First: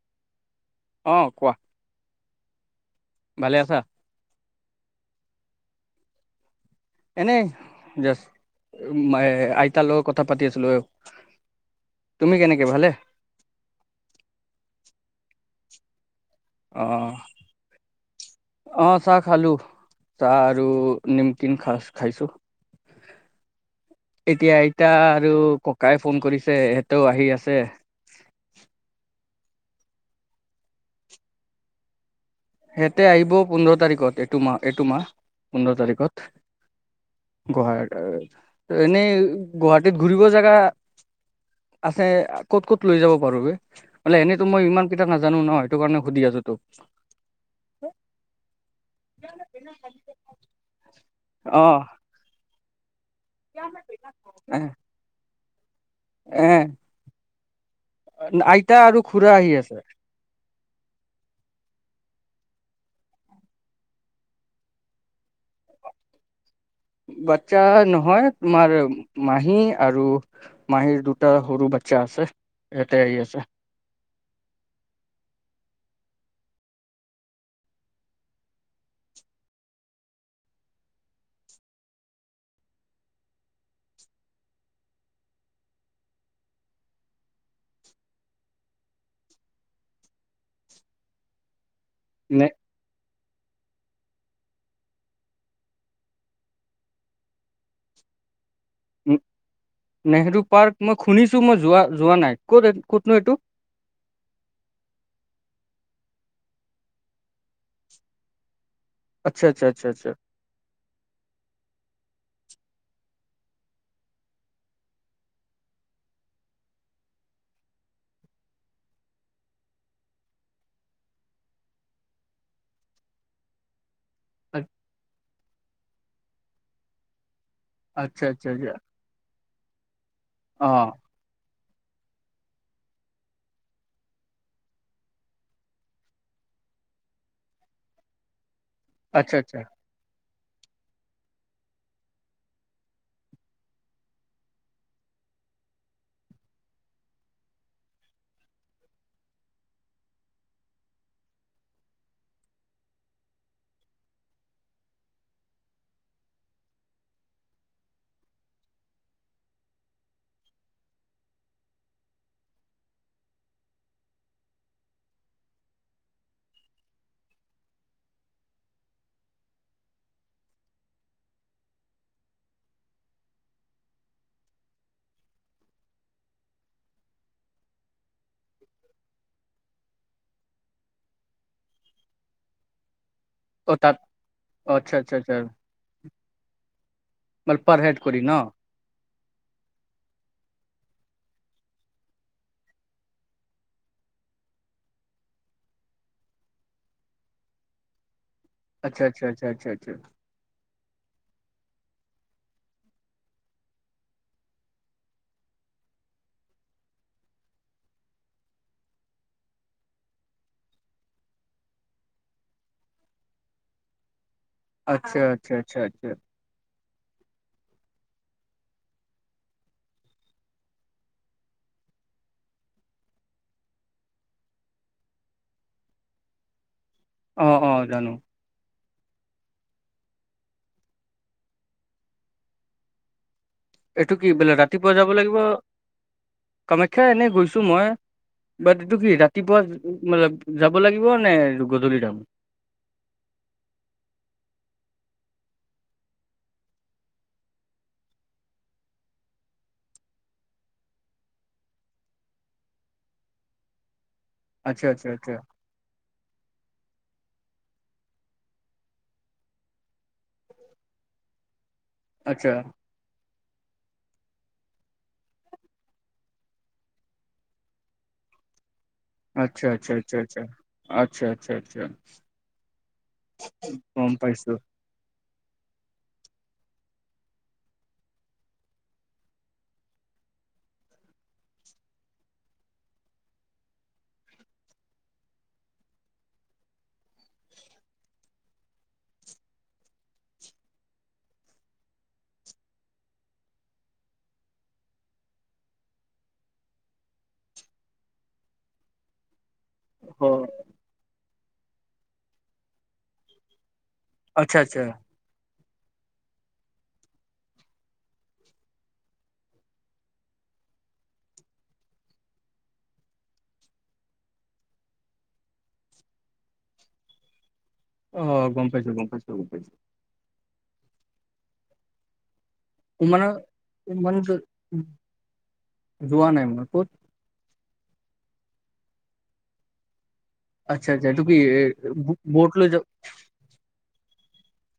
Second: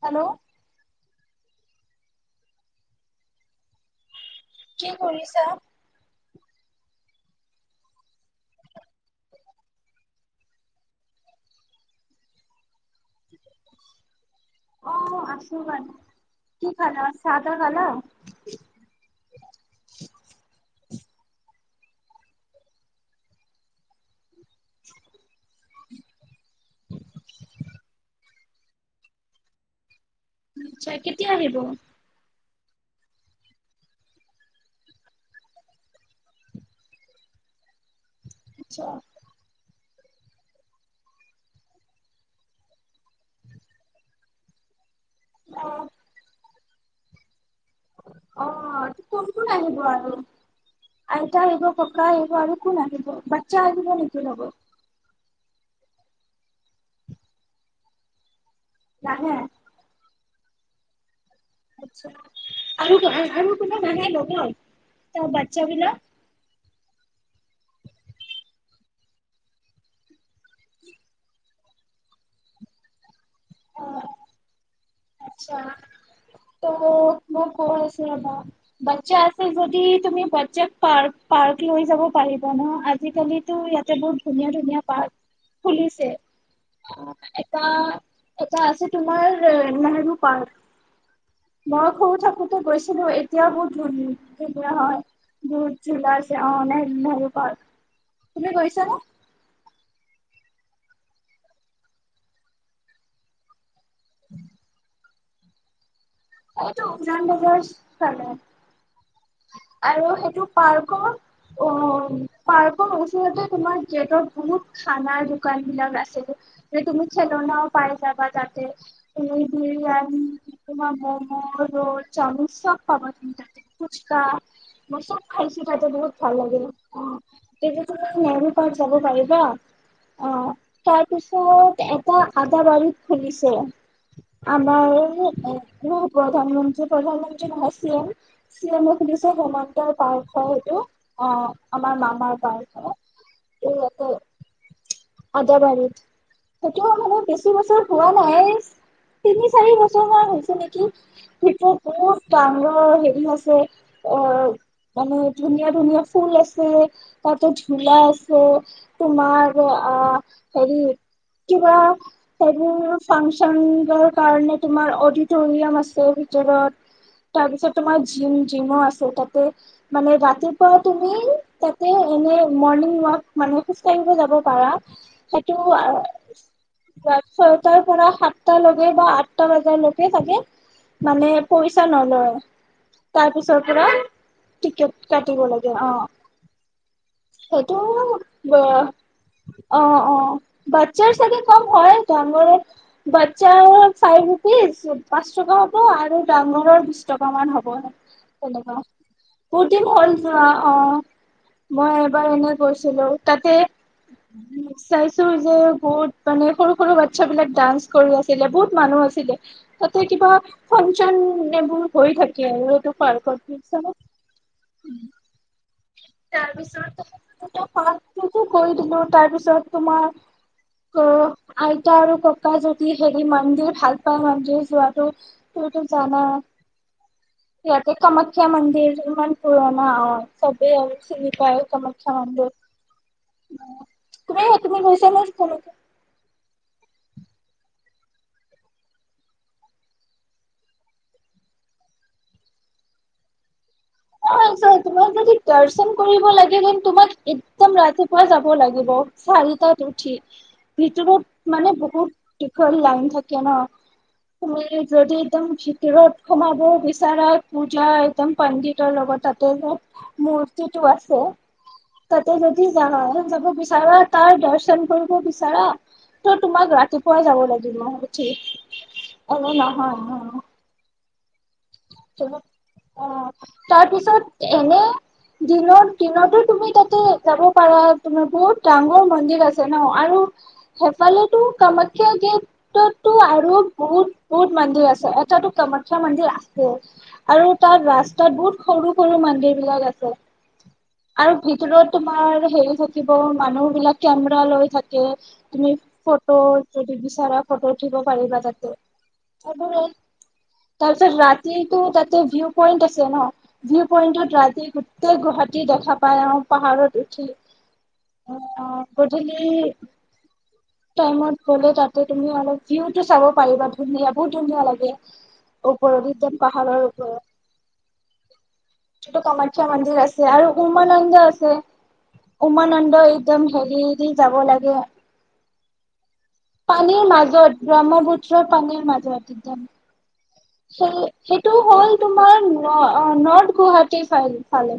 Hello অ কোৱা ভালে আছা কি কৰিছা এনেই জাষ্ট আইতাৰ লগত কথা পাতি আছিলো এ তুমি কেনেকে ভালে অ আছো বাৰু কি অ খালা? চাহ তাহ খালা? অহ চাহ খালো চাহ আৰু নিমকিন খাষ্ট খাইছো এতিয়া আইতা আৰু ককাই ফোন কৰিছে এহেতেও আহি আছে আচ্ছা কেতিয়া আহিব সিহঁতে আহিব পোন্ধৰ তাৰিখত এটো মাহ এটো মাহ পোন্ধৰ তাৰিখত গোহই আচ্ছা, এনেই গুৱাহাটী ত ঘুৰিব জেগা আছে ক'ত ক'ত লৈ যাব পাৰো মানে এনেতো মই ইমান কেইটা নাজানো ন সেইটো কাৰণে অ' সুধি আছো তোক [inaudible] অ কোন কোন আহিব আৰু আইতা আহিব অ ককা আহিব আৰু একো লাগিব বাচ্ছা আহিব নেকি লগত এ এ আইক আইতা আৰু নাহে। খুৰা আহি আছে আৰু কোনে আৰু কোনো নাহে নলয় তাৰ বাচ্ছা বিলাক বাচ্ছা নহয় তোমাৰ মাহী আৰু মাহীৰ দুটা সৰু বাচ্ছা আছে ইয়াতে আহি আছে অ' আচ্ছা ত মই কৈছিলো বা বাচ্ছা আছে যদি তুমি বাচ্ছাক পাৰ্ক লৈ যাব পাৰিবা ন আজিকালিতো ইয়াতে বহুত ধুনীয়া ধুনীয়া পাৰ্ক খুলিছে এটা আছে তোমাৰ তোৰ পাক মই সৰু থাকোঁতেই নে গৈছিলো এ তেতিয়া মোৰ ভন্টী বিয়াৰ হোৱা হ'লে হয় বহুত ঝুলাছে অ ন নেহৰু প নে নেহৰুক পাৰ্ক মই শুনিছো মই যোৱা যোৱা নাই ক'ত ক'তনো এইটো উম এইটো উৰাান বজাৰ আচ্ছা আচ্ছা আচ্ছা আৰু সেইটো পাৰ্কৰ অ পাৰ্কৰ অ ওচৰত তোমাৰ গেটত বহুত খানা দোকান বিলাক আছিল যিহেতু মোক চেলুনত পাই ৰাভা যাতে তুমি খেলনাও পাই যাবা তাতে তুমি বিৰিয়ানী তোমাৰ মম ৰ'ল চামুচা চব পাবাত তাতে ক ক। কচম খাছো বাইদেউ খাইতে বহুত ভাল লাগিল অ তেতিয়া আচ্ছা তুমি আচ্ছা আচ্ছা নেহৰু আচ্ছা পাৰ্কত যাব পাৰিবা অ তাৰপিছত এটা আদা বাৰীত খুলিছে আমাৰো ন প্ৰধান মন্ত্ৰী প্ৰধানমন্ত্ৰী ভাই চিএম চি এছ সুধিছে আচ্ছা আচ্ছা সিমান্ত পাৰ অ সোণতো অ আমাৰ মামাৰ পাৰ এইয়ে আদাবাৰীত সেইটো মানে বেছি বছৰ পোৱা নাই তিনি চাৰি বছৰমান হৈছে নেকি কি বহুত ডাঙৰ হেৰি আছে অ মানে ধুনীয়া ধুনীয়া ফুল আছে তাত বোলে জোলা আছে তোমাৰ আ হেৰি কিবা সেইবোৰ ফাংচন কাৰণে তোমাৰ অ টোনিয়াম আছে ভিতৰত তাৰপিছত তোমাৰ জিম জিমো আছে তাতে মানে ৰাতিপুৱা তুমি তাতে এনে মৰ্ণিং ৱাক মানে খোজ কঢ়িব যাব পাৰা সেইটো ছয়টাৰ পৰা সাতটালকে বা আঠটা বজকে থাকে থাকে মানে পইচা নলয তাৰপিছৰ অ পৰা তাত অ টিকেট আচ্ছা আচ্ছা আচ্ছা কাটিব লাগে অ মানে পাৰ হেড কৰি ন সেইটো অ অ বাট ছাৰ চাগে কম হয় ডাঙৰ বাচ্ছাৰ ফাইভ ৰুপিজ পাঁচ টকা হ'ব আৰু ডাঙৰৰ বিশ টকা মান হ'বহ আচ্ছা আচ্ছা আচ্ছা বহুত আচ্ছা দিন আচ্ছা যোৱা অ মই এবাৰ এনে গৈছিলো তাতে চাইছো যে বহুত মানে সৰু সৰু বাচ্ছা বিলাক ডান্স কৰি আছিলে বহুত মানুহ আছিলে তাতে কিবা ফংচনেবোৰ হৈ থাকে আৰু এইটো পাৰ্কৰ আচ্ছা আচ্ছা আচ্ছা আচ্ছা আচ্ছা এটা পাৰ্ক কৈ দিলো তাৰ পিছত তোমাৰ আইতা আৰু ককা যদি হেৰি মন্দিৰ ভাল পাই মন্দিৰ যোৱাতটো তুমিতো জানা অ অ ইয়াতে জানো কামাখ্যা মন্দিৰটো ইমান পুৰণা অ চবেই চি বি পায় মুখ্য মন্দিৰ এইটো কি তুমি বেলা তুমি ৰাতিপুৱা গৈছা যাব নে লাগিব কামাখ্যা কামাখ্যা এনেই গৈছো মই বাট এইটো কি ৰাতিপুৱা যাব লাগিব নে গধূলি যাম অ তোমাক যদি দৰ্শন কৰিব লাগে হন তোমাক যদি দৰ্শন কৰিবএকদম ৰাতিপুৱা যাব লাগিব চাৰিটাত উঠি ভিতৰত মানে বহুত দীঘল লাইন থাকে ন আচ্ছা আচ্ছা যদি আচ্ছা একদম ভিতৰত সোমাব বিচাৰ পূজা একদম পণ্ডিত ৰ লগত তাতে এটা মূৰ্তিটো আছে তাতে আচ্ছা যদি যা যাব বিচাৰা তাৰ দৰ্শন কৰিব বিচাৰা ত তোমাক ৰাতিপুৱা যাব লাগিব ম উঠি আচ্ছা, আচ্ছা, আচ্ছা, আচ্ছা আচ্ছা। আচ্ছা অঁ গম পাইছো তাৰপিছত এনে দিনৰ দিনতো তুমি তাতে যাব পাৰা, তোমাৰ বহুত ডাঙৰ মন্দিৰ আছে ন আৰু সেইফালেটো কামাখ্যা গেটতো আৰু বহুত বহুত মন্দিৰ আছে এটাটো কামাখ্যা মন্দিৰ আছে আৰু তাত ৰাস্তাত বহুত সৰু সৰু মন্দিৰ বিলাক আছে। আৰু ভিতৰত তোমাৰ হেৰি থাকিব মানুহ বিলাক কেমেৰা লৈ থাকে তুমি ফটো যদি বিচাৰা ফটো উঠিব পাৰিবা তাতে তাৰ অ পিছত ৰা যিটো তাতে ভিউ পইন্ট, আছে ন ভিউ পইণ্টত আচ্ছা ৰাতি আচ্ছা গোটেই গুৱাহাটী দেখা পাই অ পাহাৰত উঠি আঁহ গধূলি টাইমত গলে তাতে তুমি অলপ ভিউটো চাব পাৰিবা, ধুনীয়া বহুত ধুনীয়া লাগে ওপৰত একদম পাহাৰৰ ওপৰত অঁ গম পাইছো, গম যিটো পাইছো, গম কামাখ্যা পাইছো মন্দিৰ আছে আৰু উমানন্দ আছে। উমানন্দ উমানৰ একদম হেৰি এৰি উমানত যাব লাগে যোৱা নাই মই ক'ত পানীৰ মাজত গ্ৰমত ফুত ছ পানীৰ মাজত [unintelligible] সে আচ্ছা আচ্ছা এইটো কি সেইটো এ হ'ল তোমাৰ ব'ট লৈ যা ন নৰ্থ গুৱাহাটী। ফাইল ফালে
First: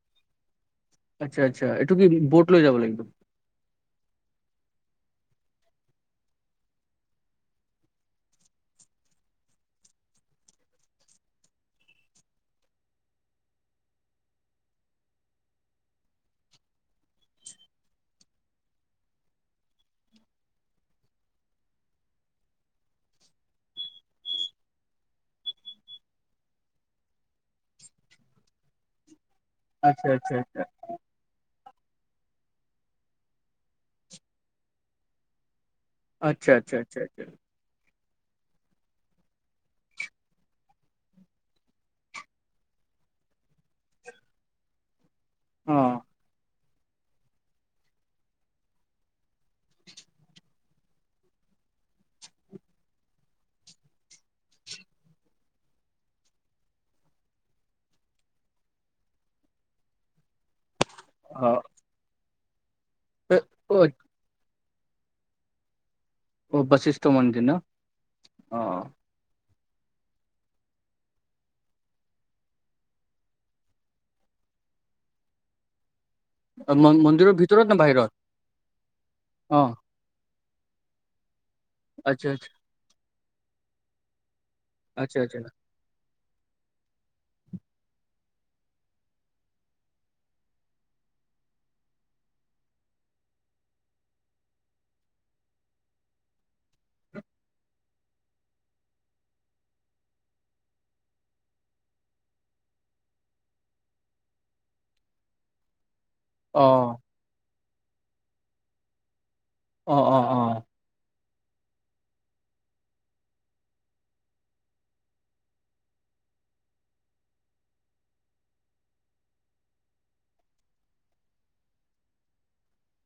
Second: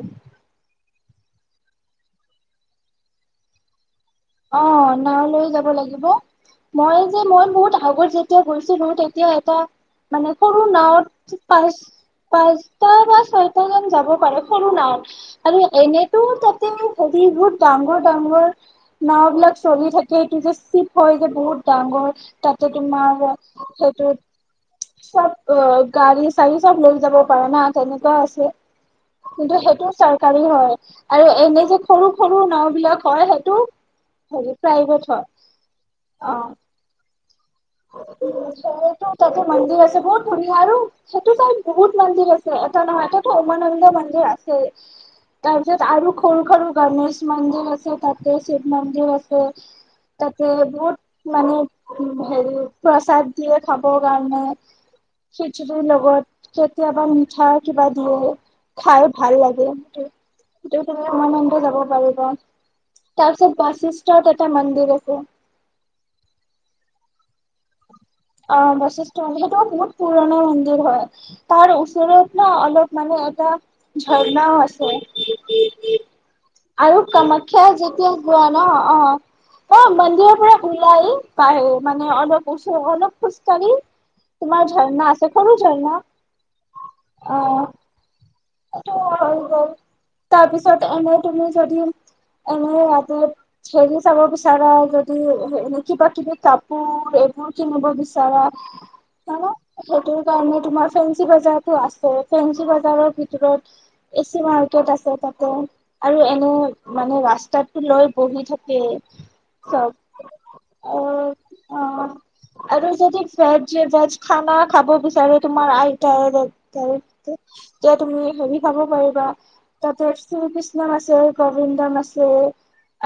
আচ্ছা আচ্ছা এইটো কি বৌট লৈ যাব লাগিব? অ নাও লৈ যাব লাগিব মই যে মই বহুত আগত যেতিয়া গৈছিলো তেতিয়া এটা মানে সৰু নাওত পাঁচ পাঁচটা বা ছয়টা জন যাব পাৰে সৰু নাৱত আৰু এনেতো তাতে হেৰি বহুত ডাঙৰ ডাঙৰ নাওবিলাক চলি থাকে এইটো যে চিপ হয় যে বহুত ডাঙৰ তাতে তোমাৰ সেইটো চব অ গাড়ী চাৰি চব লৈ যাব পাৰা না তেনেকুৱা আছে। কিন্তু সেইটো আচ্ছা আচ্ছা চৰকাৰী আচ্ছা হয় আৰু এনে যে সৰু সৰু নাও বিলাক হয় সেটো হেৰি প্ৰাইভেট হয়। আত্চ্ছা অ', আত্চ্ছা আত্চ্ছা আচ্ছা [unintelligible] তাতে মন্দিৰ আছে বহুত ধুনীয়া আৰু সেইটো চাইট বহুত মন্দিৰ আছে এটা নহয় এটা উমানন্দ মন্দিৰ আছে। অ তাৰপিছত আৰু সৰু সৰু গণেশ মন্দিৰ আছে তাতে শিৱ মন্দিৰ আছে তাতে বহুত মানে হেৰি প্ৰসাদ দিয়ে খাব কাৰণে খিচিৰি লগত কেতিয়াবা মিঠা কিবা দিয়ে খাই ভাল লাগে। তেওঁ তোমাৰ অ উমানন্দ অ যাব পাৰিব। তাৰছত বাছষ্টাৰ এটা মন- দিৰাছে অ বাশিষ্ঠ মন্দিৰ ন? অ বশিষ্ঠ মন্দিৰ সেইট বহুত পুৰণা মন্দিৰ হয় তাৰ ওচৰত ন অলপ মানে এটা ঝৰ্ণাও আছে। অ, মন- আৰু মন্দিৰৰ কামাখ্যা ভিতৰত নে যেতিয়া বাহিৰত গোৱা ন অ অ মন্দিৰৰ পৰা [unintelligible] পায় মানে আচ্ছা অলপ আচ্ছা ওচৰত অলপ খোজকাঢ়ি। তোমাৰ ঝাৰণা আচ্ছা আছে আচ্ছা সৰু ঝাৰণা অ', তাৰপিছত এনে তুমি যদি এনে হেৰি চাব বিচাৰা, যদি কিবা কিবি কাপোৰ এইবোৰ কিনিব বিচাৰা সেইটোৰ কাৰণে তুমাৰ ফেঞ্চি বজাৰতটো আছে ফেঞ্চি বজাৰৰ ওচৰত এচি মাৰ্কেট আছে তাতে আৰু এনে অ মানে ৰাস্তাত লৈ বহি থাকে। অ', চব অ', অ', আৰু অ', আৰু যদি ভেজ, ভেজ খানা খাব বিচাৰে তোমাৰ আইতাৰে তুমি হেৰি খাব পাৰিবা তাতে শ্ৰী কৃষ্ণ আছে গোবিন্দন আছে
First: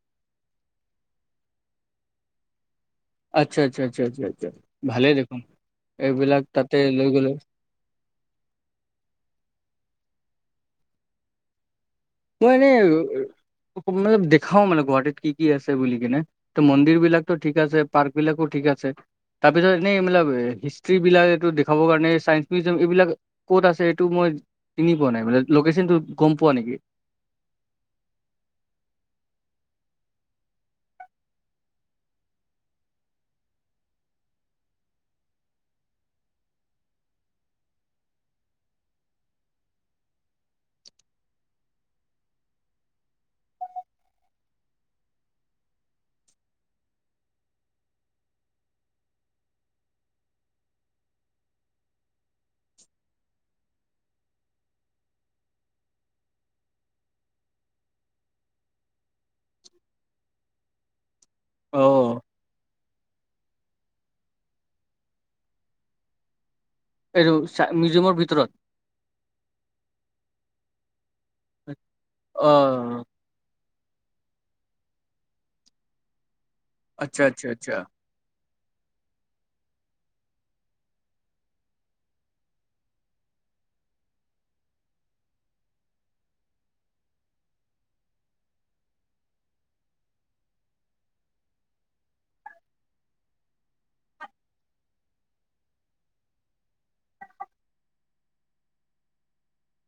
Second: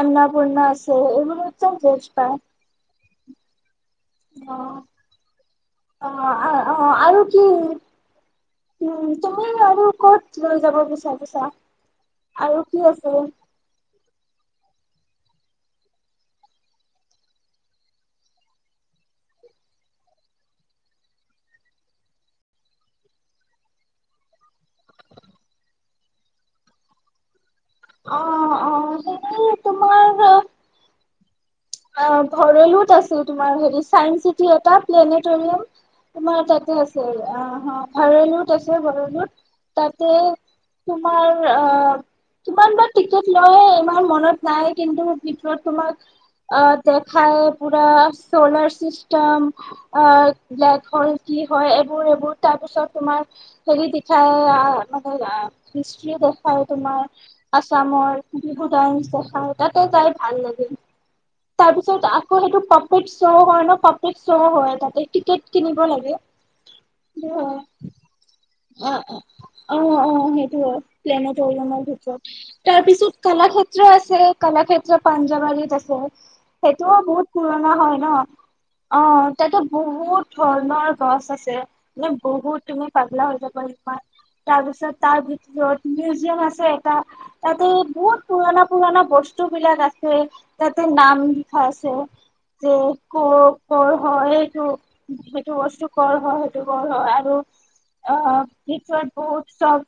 আন্নাপূৰ্ণা আছে এইবোৰ একদম বেজ পায়। আচ্ছা, আচ্ছা। আচ্ছা, আচ্ছা, আচ্ছা ভালে দেখোন। এইবিলাক অ', তাতে অ', লৈ আৰু গ'লে কি? উ'ম তুমি আৰু ক'ত লৈ যাব বিচাৰিছা। মই আৰু এনেই কি আছে? মান দেখাও মানে গুৱাহাটী কি, কি আছে বুলি কিনে ত মন্দিৰ বিলাক ঠিক আছে পাৰ্ক বিলাকো ঠিক আছে তাৰ পিছত এনেই হিষ্ট্ৰী বিলাক এইটো দেখাব কাৰণে চাইন্স মিউজিয়াম এইবিলাক ক'ত আছে এইটো মই চিনি পোৱা নাই লোকেচনটো গম পোৱা নেকি? অ', অ', সেইতো তোমাৰ অ', ভৰলোত আছে তোমাৰ হেৰি চাইন্স চিটি এটা প্লেনেটৰিয়াম তোমাৰ তাতে আছে আহ ভৰলোত আছে, ভৰলোত তাতে তোমাৰ আহ কিমান বা টিকেট লয় ইমান মনত নাই কিন্তু ভিতৰত তোমাক আহ দেখায় পুৰা চলাৰ চিষ্টেম ব্লেক হল কি হয়, এইবোৰ এইবোৰ তাৰপিছত তোমাৰ হেৰি দেখাই মানে হিষ্ট্ৰি দেখায় তোমাৰ আছামৰ বিহু দাৰ্চ দেখায় তাতে যাই ভাল লাগিল। তাৰ অ পিছত আকৌ সেইটো প ফুড শ্বৱ হয় ন পাব্লিক শ্বৱ হয় তাতে টিকেট কিনিব লাগে। এইটো চা মিউজিয়মৰ ভিতৰত। অ', অ', অ', অ', সেইটো প্লেনটৰিয়ামৰ ভিতৰত অ তাৰ পিছত কলাক্ষেত্ৰ ক্ষেত্ৰ আছে কলাক্ষেত্ৰ পাঞ্জাবাৰীত আছে। সেইটোও আচ্ছা বহুত আচ্ছা আচ্ছা পুৰণা হয় ন। অ', তাতে বহুত ধৰণৰ গছ আছে মানে বহুত তুমি পাগলা হৈ ত তাৰপিছত তাৰ ভিতৰত মিউজিয়াম আছে, এটা তাতে বহুত পুৰণা পুৰণা বস্তু বিলাক আছে তাতে নাম লিখা আছে যে ক কৰ হয় সেইটো সেইটো বস্তু কৰ হয় সেইটো কৰ হয় আৰু অ', অ', পিছত বহুত চব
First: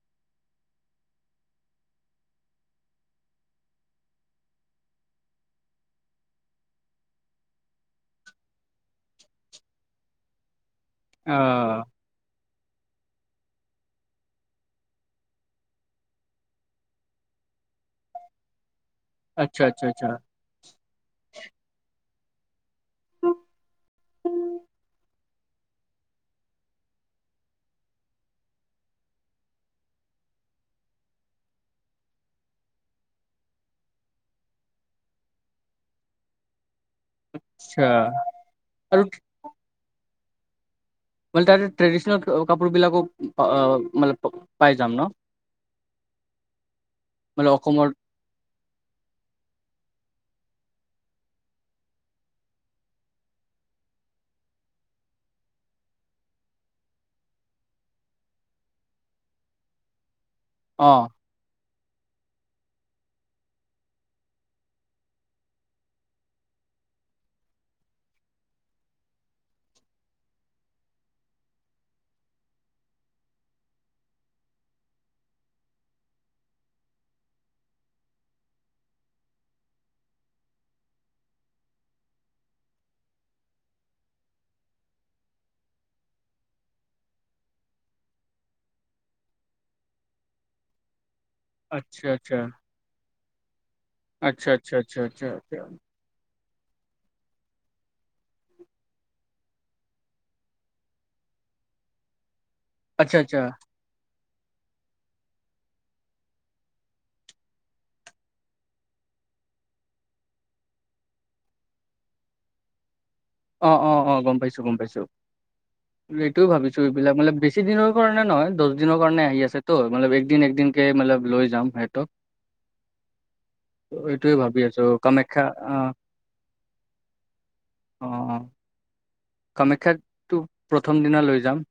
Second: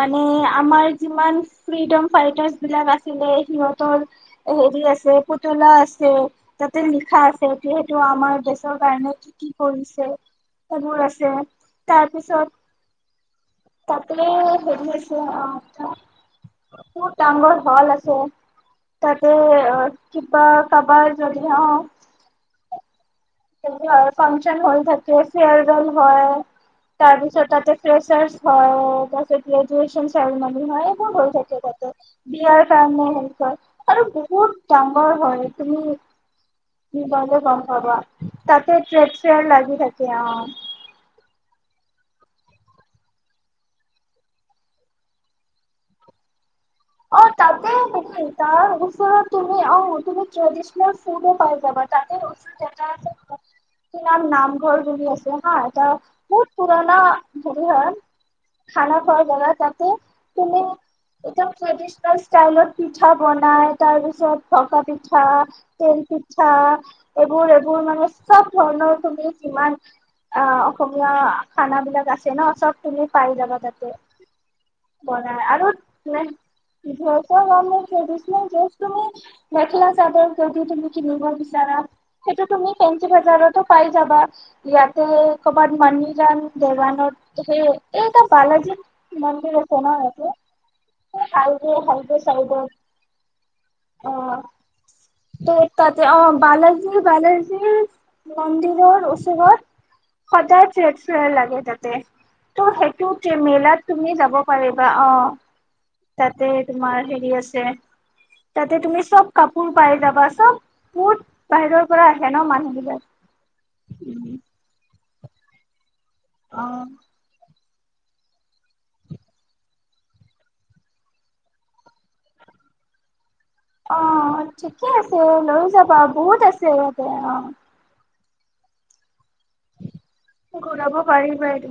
মানে আমাৰ যিমান ফ্ৰীডম ফাইটাৰ্চ বিলাক আছিলে সিহঁতৰ হেৰি আছে পুতলা আছে তাতে লিখা আছে যিহেতু আমাৰ দেশৰ কাৰণে কি কি কৰিছে। সেইবোৰ আছে আহ তাত তাতে হেৰি আছে অ', খুব ডাঙৰ হল আছে। চব তাতে আচ্ছা আচ্ছা আচ্ছা কিবা কাবাৰ যদি অ', ফাংচন হয় থাকে। ফোৰেল হয় তাৰ পিছত তাতে ফ্ৰোৰ হয় তাৰিছত গ্ৰেজচন চেৰিম হয় এইবোৰ হৈ থাকে তাতে বিয়াৰ কাৰণ হয় আৰু বহুত ডাঙৰ হয় কি বলে গম পা আচ্ছা তাতে আৰু ট্ৰেপ চোৰ লাগি থাকে এতিয়া মো তাৰে ট্ৰেডিচনেল কাপোৰবলাকো মানে পাই যাম ন অ মানে তাতে অসমৰ তাৰ ওচৰত তুমি আহ তুমি ট্ৰেডিচনেল ফুডো পোৱা যাবা তাতে চ এটা আছে নাম নামঘৰ বুলি আছে হা এ বহুত পুৰণা ধৰি খানা খোৱা জাগা তাতে তুমি অ একদম ট্ৰেডিচনেল ষ্টাইলত পিঠা বনাই তাৰ পিছত ভকা পিঠা তেল পিঠা এইবোৰ এইবোৰ মানে চব ধৰণৰ তুমি যিমান আহ অসমীয়া খানাবলাক আছে ন চব তুমি পাই যাবা তাতে বনাই আৰু্ দেছৰকাৰণে ট্ৰেডিচনেল তুমি মেখেলা চাদৰ যদি তুমি কিনিব বিচাৰা সেইটো তুমি পেঞ্চি বজাৰতো পাই যাবা ইয়াতে কৰ'বাত মিজ দেৱানত সেই এইটা বালাজী মন্দিৰ আ কনা হালকো আচ্ছা সালকো আচ্ছা চালকো আচ্ছা আচ্ছা আচ্ছা ত আচ্ছা তাতে অ বালাজীৰ বালাজীৰ মন্দিৰৰ ওচৰত সদায় ট্ৰেড ফেৰ লাগে তাতে ত সেইটো আচ্ছা যে আচ্ছা মেলাত তুমি যাব পাৰিবা অ তাতে তোমাৰ হেৰি আছে তাতে তুমি চব কাপোৰ পাই যাবা চব বত বাহিৰৰ পৰা আহে ন মানুহ বিলাক অ অ অ গম পাইছো গম পাইছো এইটোয়ও অ ভাবিছো এইবিলাক মানে বেছি বছিদিনৰ কাৰণে নহয় দহ দিনৰ কাৰণে আহি আছেতো মপ একদিন একদিনকে ম লৈ যাম সিহঁতক আহ এইটোয়ে ভাবি আছো ঠিকে আছে কামাখ্যা লৈ অ যাবা বহুত আছে ইয়াতে অ অ কামাখ্যাতটো ঘূৰাব প্ৰথম দিনা লৈ যাম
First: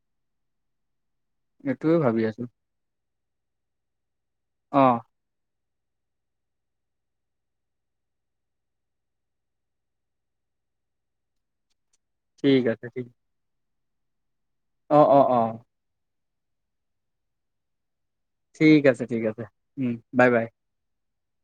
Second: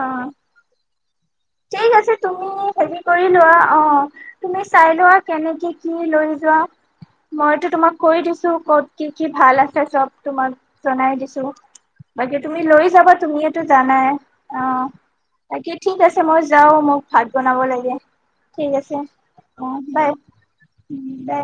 আহ ঠিক এইটোয়ে আছে ভাবি আছো তুমি হেৰি কৰি লোৱা অ তুমি অ চাই লোৱা কেনেকৈ কি লৈ যোৱা মইতো তোমাক কৈ দিছো কত কি কি ভাল আছে চব তোমাক জনাই দিছো বাকি ঠিক তুমি আছে লৈ ঠিক যাবা তুমিয়ো জানাই অ অ অ তাকে ঠিক আছে মই যাও মোক ভাত বনাব লাগে ঠিক আছে অ বাই উ বাই